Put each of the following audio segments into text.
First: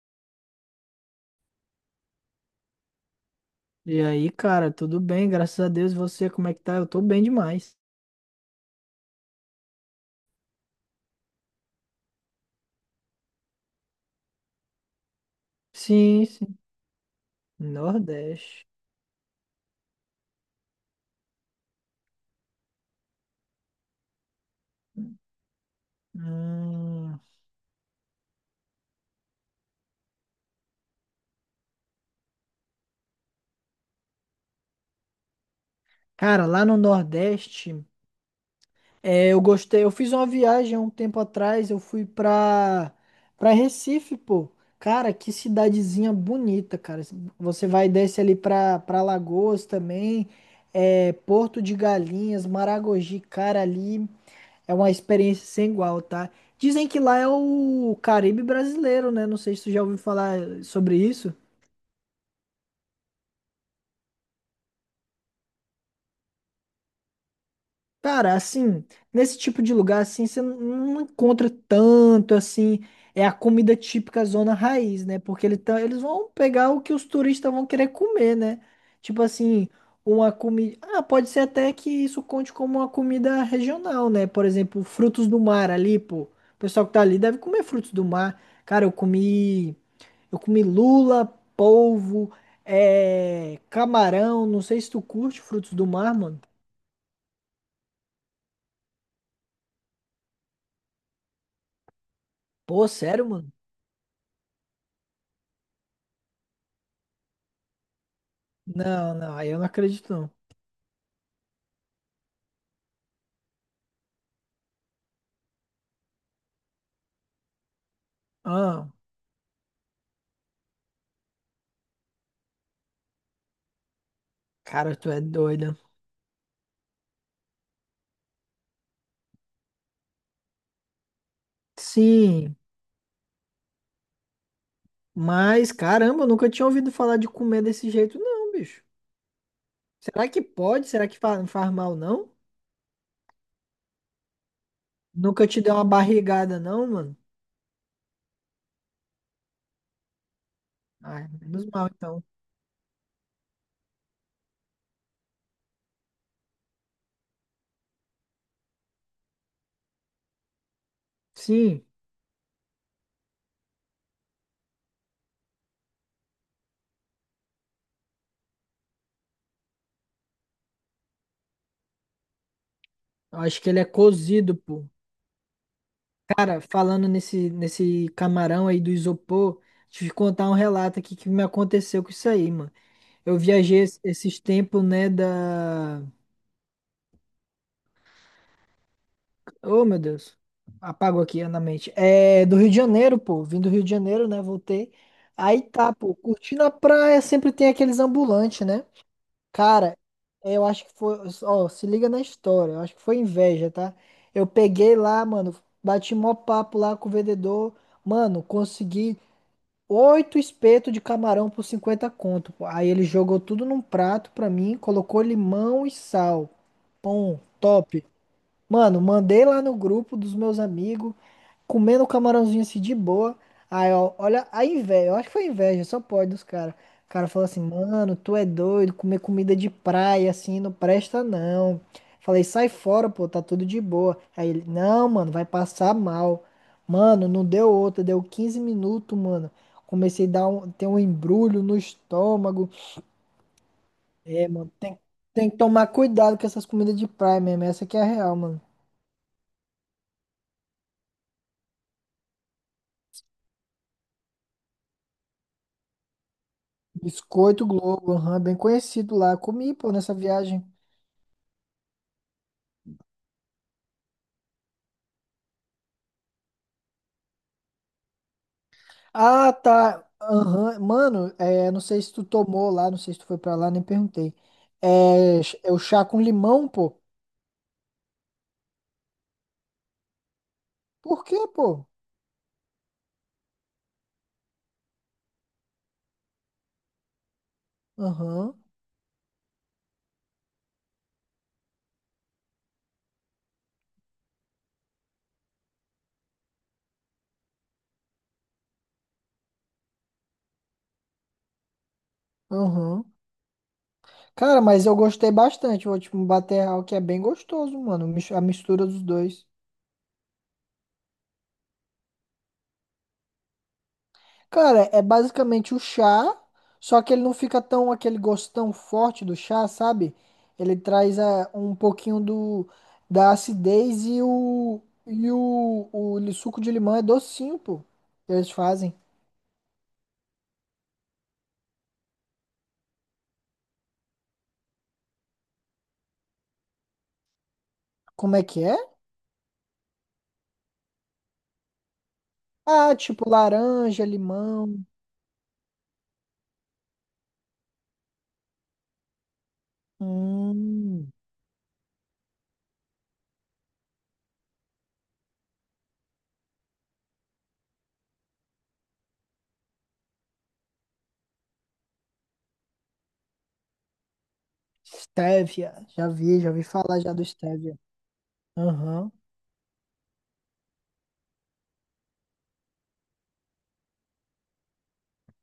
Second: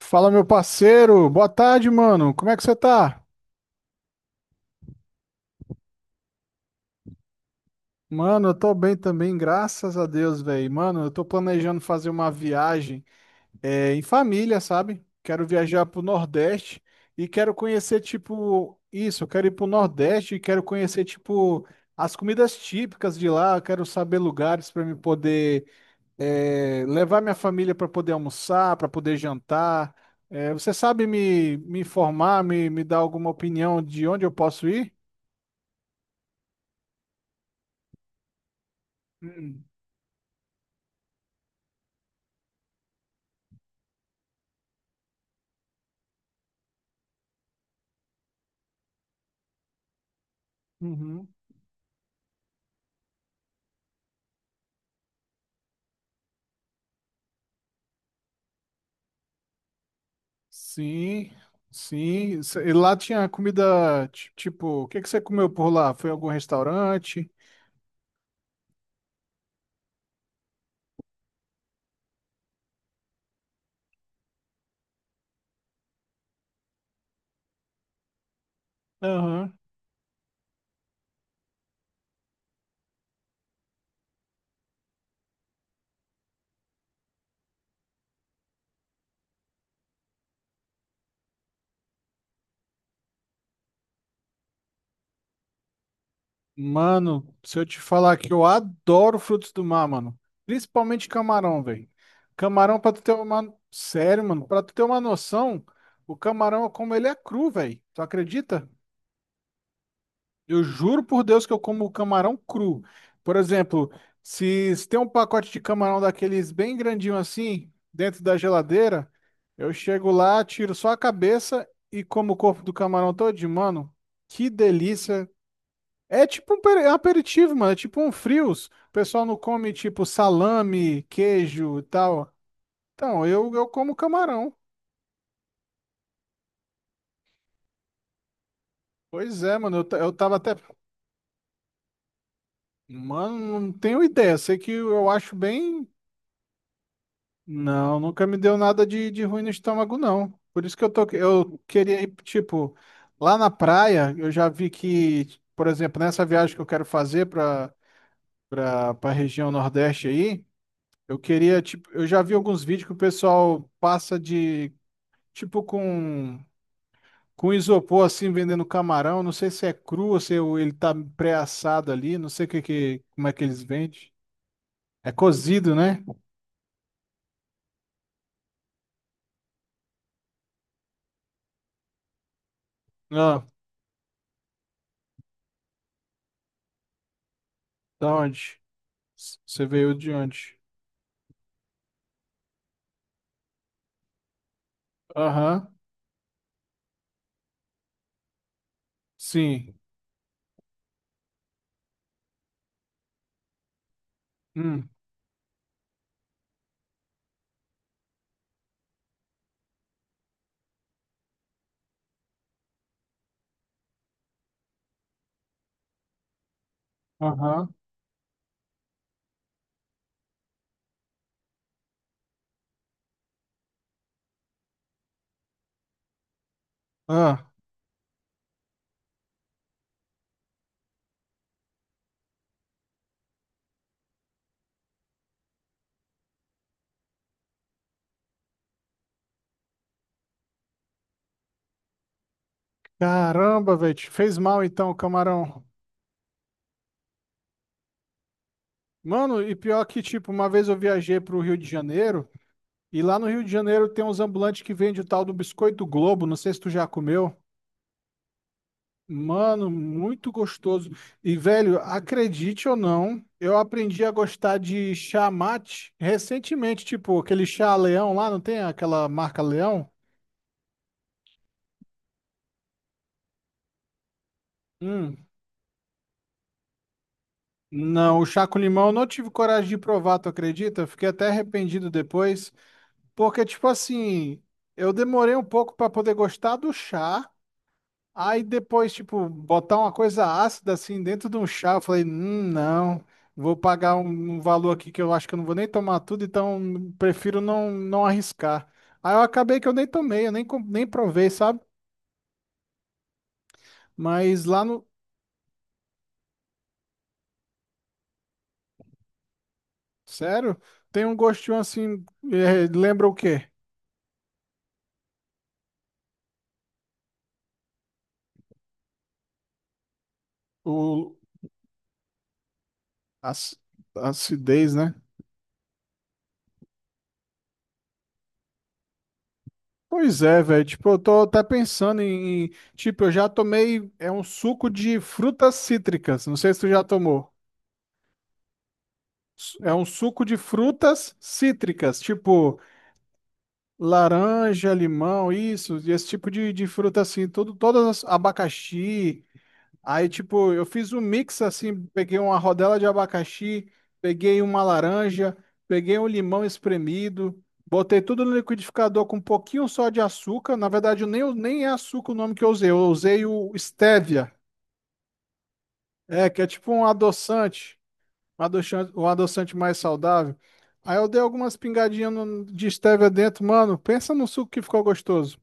Fala, meu parceiro. Boa tarde, mano. Como é que você tá? E aí, cara, tudo bem? Graças a Deus. E você, como é que tá? Eu tô bem demais. Mano, eu tô bem também, graças a Deus, velho. Mano, eu tô planejando fazer uma viagem em família, sabe? Quero viajar pro Sim, sim. Nordeste e quero conhecer, Nordeste. tipo, isso. Eu quero ir pro Nordeste e quero conhecer, tipo, as comidas típicas de lá. Eu quero saber lugares pra me poder Hum. levar minha família pra poder almoçar, pra poder jantar. É, você sabe me informar, me dar alguma opinião de onde eu posso ir? Cara, lá no Nordeste, eu Hum, gostei. Eu fiz uma viagem há um tempo atrás. Eu fui pra Recife, pô. Cara, que cidadezinha bonita, cara. Você vai e desce ali pra Lagoas também. É, uhum. Porto de Galinhas, Maragogi, cara, ali. É uma experiência sem igual, tá? Dizem que lá é o Caribe brasileiro, né? Não sei se tu já ouviu falar sobre Sim, isso. sim. E lá tinha comida, tipo, o que que você comeu por lá? Foi em algum restaurante? Cara, assim, nesse tipo de lugar, assim, você não encontra tanto, assim, é a comida típica zona raiz, né? Porque eles vão pegar o que os turistas vão querer comer, né? Tipo Aham. assim, uma comida... Ah, pode ser até que isso conte como uma comida regional, né? Por exemplo, frutos do mar ali, pô. O pessoal que tá ali deve comer frutos do mar. Cara, eu comi... Eu comi lula, polvo, camarão. Não sei se tu curte frutos do mar, mano. Mano, se eu te falar que eu adoro frutos do mar, mano. Principalmente camarão, velho. Camarão, Pô, pra tu ter sério, mano? uma... Sério, mano, pra tu ter uma noção, o camarão, eu como ele é cru, velho. Tu acredita? Não, não, aí eu não acredito, não. Eu juro por Deus que eu como camarão cru. Por exemplo, se tem um pacote de camarão daqueles bem grandinho assim, dentro da Ah, geladeira, eu chego lá, tiro só a cabeça e como o corpo do camarão todinho, mano. Que cara, tu é delícia. doida. É é um aperitivo, mano. É tipo um frios. O pessoal não come tipo salame, queijo e tal. Sim, Então, eu como camarão. mas caramba, eu nunca tinha ouvido falar de comer desse jeito, não, bicho. Pois é, mano. Eu Será tava que até. pode? Será que faz mal, não? Mano, não tenho ideia. Sei que eu acho Nunca te deu uma bem. barrigada, não, mano? Não, nunca me deu nada de ruim no estômago, não. Por isso que eu tô, Ah, eu menos mal, queria ir, então. tipo, lá na praia, eu já vi que, por exemplo, nessa viagem que eu quero fazer para a região Nordeste aí, eu queria, Sim, tipo, eu já vi alguns vídeos que o pessoal passa de, tipo, com isopor, assim, vendendo camarão. Não sei se é cru ou se o- ele tá pré-assado ali, não sei o que, que, como é eu que acho eles que ele é vendem. cozido, pô. É cozido, né? Cara, falando nesse camarão aí do isopor, deixa eu te contar um relato aqui que me aconteceu com isso aí, mano. Eu Ah, viajei esses tempos, né, da... da onde? Você Oh, veio meu de Deus. onde? Apago aqui na mente. É, do Rio de Janeiro, pô. Vim do Rio de Janeiro, né, voltei. Aí Aham, tá, pô, curtindo a praia, sempre tem aqueles ambulantes, né? sim. Cara, eu acho que foi... Ó, se liga na história. Eu acho que foi inveja, tá? Eu Hum, peguei lá, mano, bati mó papo lá com o vendedor. Mano, consegui 8 espetos de camarão por 50 conto, pô. Aí ele jogou tudo num prato pra mim, colocou limão e sal. Pão, aham. top. Mano, mandei lá no grupo dos meus amigos comendo o camarãozinho assim de boa. Aí, ó, olha a inveja, eu acho que foi inveja, só pode dos caras. O cara falou Ah, assim, mano, tu é doido, comer comida de praia assim não presta não. Falei, sai fora, pô, tá tudo de boa. Aí ele, não, mano, vai passar mal. Mano, não deu outra, deu 15 minutos, mano. Comecei a dar um, ter um embrulho no estômago. caramba, velho, te fez É, mal mano, então, tem que camarão. tomar cuidado com essas comidas de praia mesmo, essa que é a real, mano. Mano, e pior que, tipo, uma vez eu viajei pro Rio de Janeiro, e lá no Rio de Janeiro tem uns ambulantes que vendem o tal do Biscoito Globo, não sei se tu já comeu. Biscoito Globo, aham, bem conhecido lá. Mano, Comi, pô, nessa muito viagem. gostoso. E, velho, acredite ou não, eu aprendi a gostar de chá mate recentemente, tipo, aquele chá Leão lá, não tem aquela marca Ah, Leão? tá. Aham. Mano, é, não sei se tu tomou lá, não sei se tu foi pra lá, nem perguntei. Hum, É, é o chá com limão, pô. Não, o chá com limão eu não tive coragem de provar, tu acredita? Eu fiquei Por até quê, pô? arrependido depois, porque, tipo assim, eu demorei um pouco pra poder gostar do chá, aí Aham, depois, tipo, botar uma coisa ácida assim dentro de um chá, eu falei, não, vou pagar um valor aqui que eu acho que eu não vou nem tomar tudo, então prefiro não, não arriscar. Aí eu acabei que eu nem tomei, eu nem, com- nem provei, sabe? aham. Mas Cara, lá no. mas eu gostei bastante. Vou, tipo, bater real que é bem gostoso, mano. A mistura dos dois. Sério, tem um gostinho assim, lembra o quê? Cara, é basicamente o chá, só que ele não fica tão aquele gosto tão forte do chá, sabe? Ele O traz a, um pouquinho do da Ac- acidez e Acidez, o né? e o, o li- suco de limão é docinho, pô, que eles fazem. Pois é, velho. Tipo, eu tô até pensando em. Em- Tipo, eu já tomei. É um suco de frutas cítricas. Não sei se tu já tomou. Como é que é? É um suco de frutas cítricas. Tipo, Ah, tipo laranja, laranja, limão. limão, isso. Esse tipo de fruta assim. Tudo, todas as. Abacaxi. Aí, tipo, eu fiz um Hum, mix assim, peguei uma rodela de abacaxi, peguei uma laranja, peguei um limão espremido, botei tudo no liquidificador com um pouquinho só de açúcar. Na verdade, nem é açúcar o nome que eu usei o stevia, stevia. É, que é Já vi tipo um falar já do adoçante, stevia. Um Aham. adoçante mais saudável. Aí eu dei algumas pingadinhas de stevia dentro, mano, pensa no suco que ficou gostoso.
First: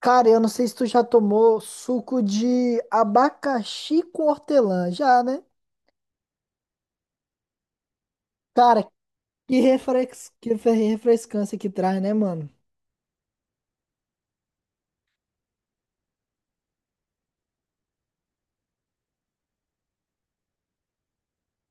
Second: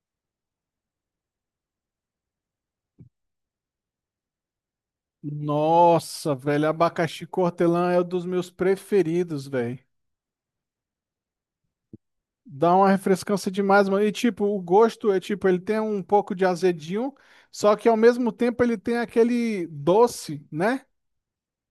Cara, eu não sei se tu já tomou suco de abacaxi com hortelã, já, né? Nossa, velho, abacaxi hortelã é um dos meus Cara, preferidos, que velho. Refrescância que traz, né, mano? Dá uma refrescância demais, mano. E tipo, o gosto é tipo, ele tem um pouco de azedinho, só que ao mesmo tempo ele tem aquele doce, né?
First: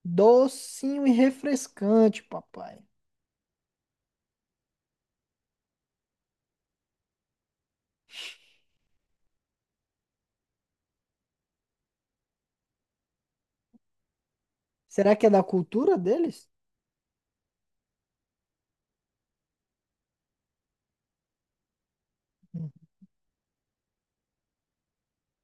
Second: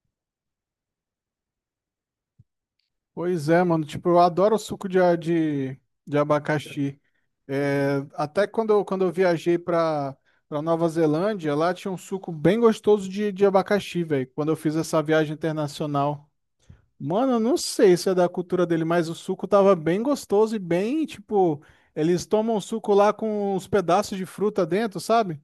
Docinho e refrescante, papai. Pois é, mano. Tipo, eu adoro o suco de abacaxi. É, até quando eu viajei pra Nova Zelândia, lá tinha um suco bem gostoso de abacaxi, velho. Quando eu fiz essa Será que é viagem da cultura internacional. deles? Mano, eu não sei se é da cultura dele, mas o suco tava bem gostoso e bem, tipo, eles tomam Hum. suco lá com uns pedaços de fruta dentro, sabe?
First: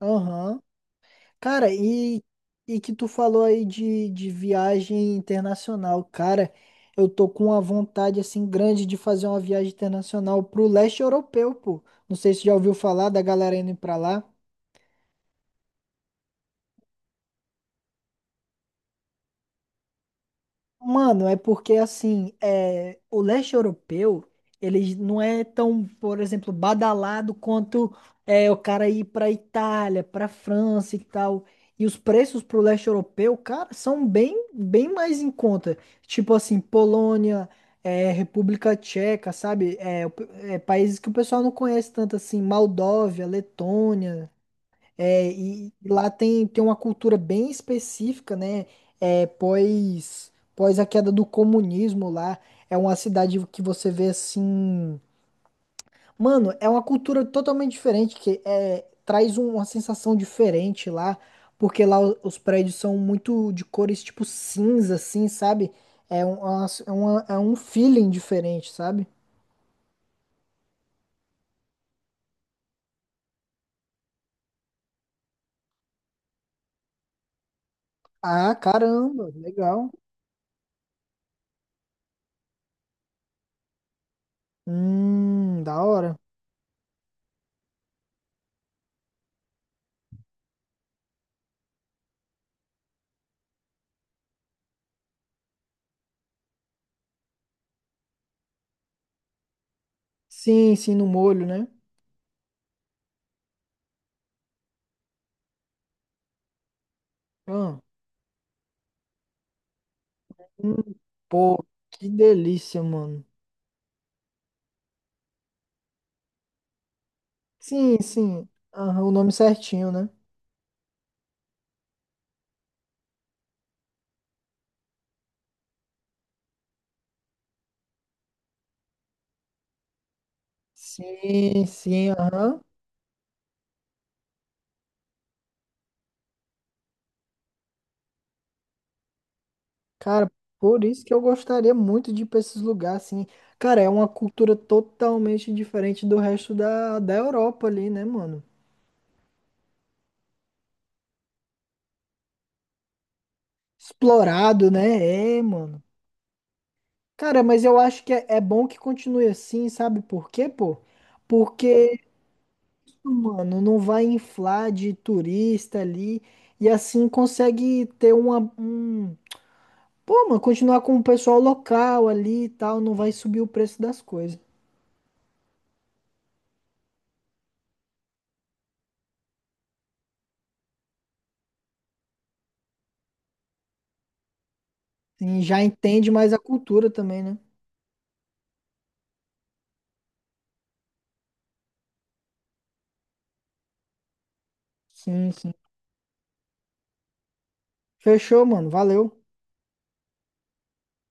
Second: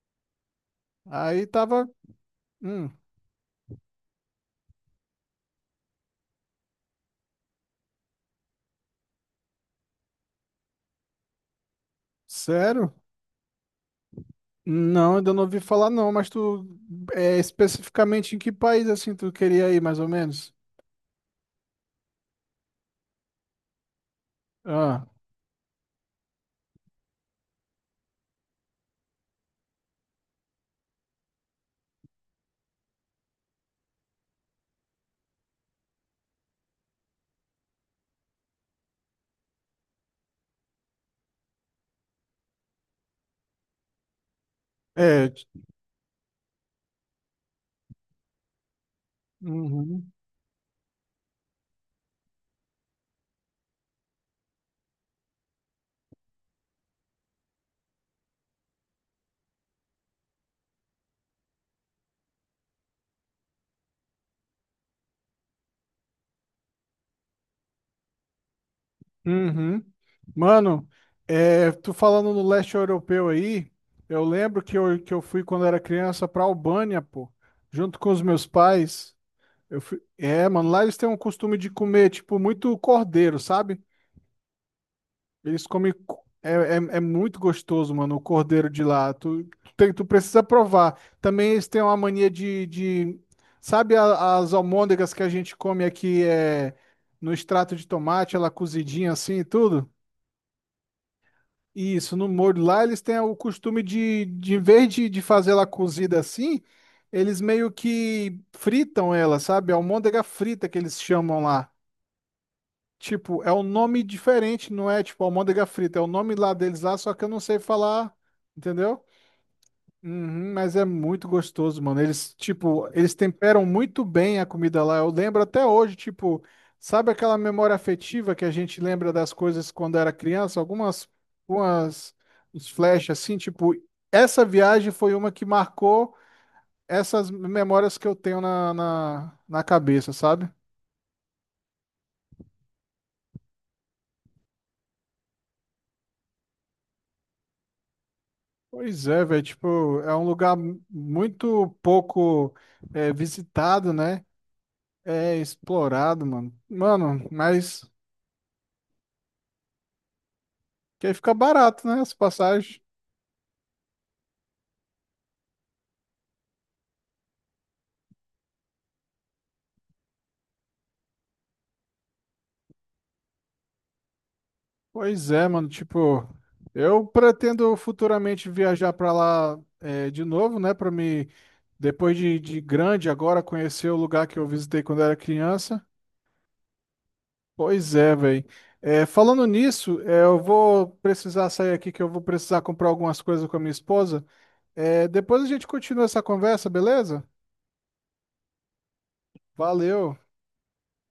Aham. Aí Cara, tava, e hum, que tu falou aí de viagem internacional. Cara, eu tô com uma vontade, assim, grande de fazer uma viagem internacional pro leste europeu, pô. Não sei se já ouviu sério? falar da galera indo pra lá. Não, ainda não ouvi falar não, mas tu é especificamente em que país assim tu queria ir, mais ou menos? Mano, é porque assim, é, o leste europeu, ele Ah, não é tão, por exemplo, badalado quanto o cara ir pra Itália, pra França e tal. E os preços pro leste europeu, cara, são bem, bem mais em conta. Tipo assim, Polônia, é, República Tcheca, sabe? É, é, países que o pessoal não conhece tanto assim, Moldóvia, Letônia. é. É, t- e lá tem, tem uma cultura bem específica, né? É, uhum, pós a queda do comunismo lá. É uma cidade que você vê assim. Mano, é uma cultura totalmente diferente, que é, traz uma sensação diferente lá, porque lá os prédios são muito de cores tipo cinza, assim, sabe? É um feeling diferente, sabe? uhum. Mano, é, tu falando no leste europeu aí, eu lembro que que eu fui quando era criança pra Albânia, pô, junto com os meus Ah, pais. caramba, Eu legal. fui... É, mano, lá eles têm um costume de comer, tipo, muito cordeiro, sabe? Da hora. É, é muito gostoso, mano, o cordeiro de lá. Tu precisa provar. Também eles têm uma mania de... Sabe as almôndegas que a gente come aqui é, no extrato de tomate, ela cozidinha assim e tudo? Sim, sim, no molho, né? Isso, no molho lá eles têm o costume de em vez de fazer ela cozida assim, eles meio Ah. que fritam ela, sabe? A almôndega frita Hum, que eles chamam pô, lá. que delícia, mano. Tipo, é um nome diferente, não é tipo almôndega frita, é o nome lá deles lá, só que eu não sei Sim, falar, sim. Aham, entendeu? o nome certinho, né? Uhum, mas é muito gostoso, mano. Eles temperam muito bem a comida lá. Eu lembro até hoje, tipo, sabe aquela memória afetiva que a gente lembra das coisas quando era criança? Algumas, Sim, sim, umas, aham. uns flash assim, tipo, essa viagem foi uma que marcou essas memórias que eu tenho na cabeça, Cara, sabe? por isso que eu gostaria muito de ir pra esses lugares, assim. Cara, é uma cultura totalmente diferente do resto da Europa ali, né, mano? Pois é, velho, tipo, é um lugar muito pouco visitado, né? Explorado, É né? É, mano. explorado, mano. Mano, Cara, mas eu mas acho é bom que continue assim, sabe por quê, pô? que aí fica barato, né? Porque, As passagens. mano, não vai inflar de turista ali e assim consegue ter uma, um pô, mano, continuar com o pessoal local ali e tal, não vai subir o preço das coisas. Pois é, mano, tipo, eu pretendo futuramente viajar pra lá de novo, né? Depois de grande, agora conhecer o lugar que eu visitei quando era Sim, já criança. entende mais a cultura também, né? Pois é, velho. É, falando nisso, é, eu vou precisar sair aqui que eu vou precisar comprar algumas coisas com a minha esposa. É, Sim, depois a sim. gente continua essa conversa, beleza? Fechou, mano. Valeu. Valeu.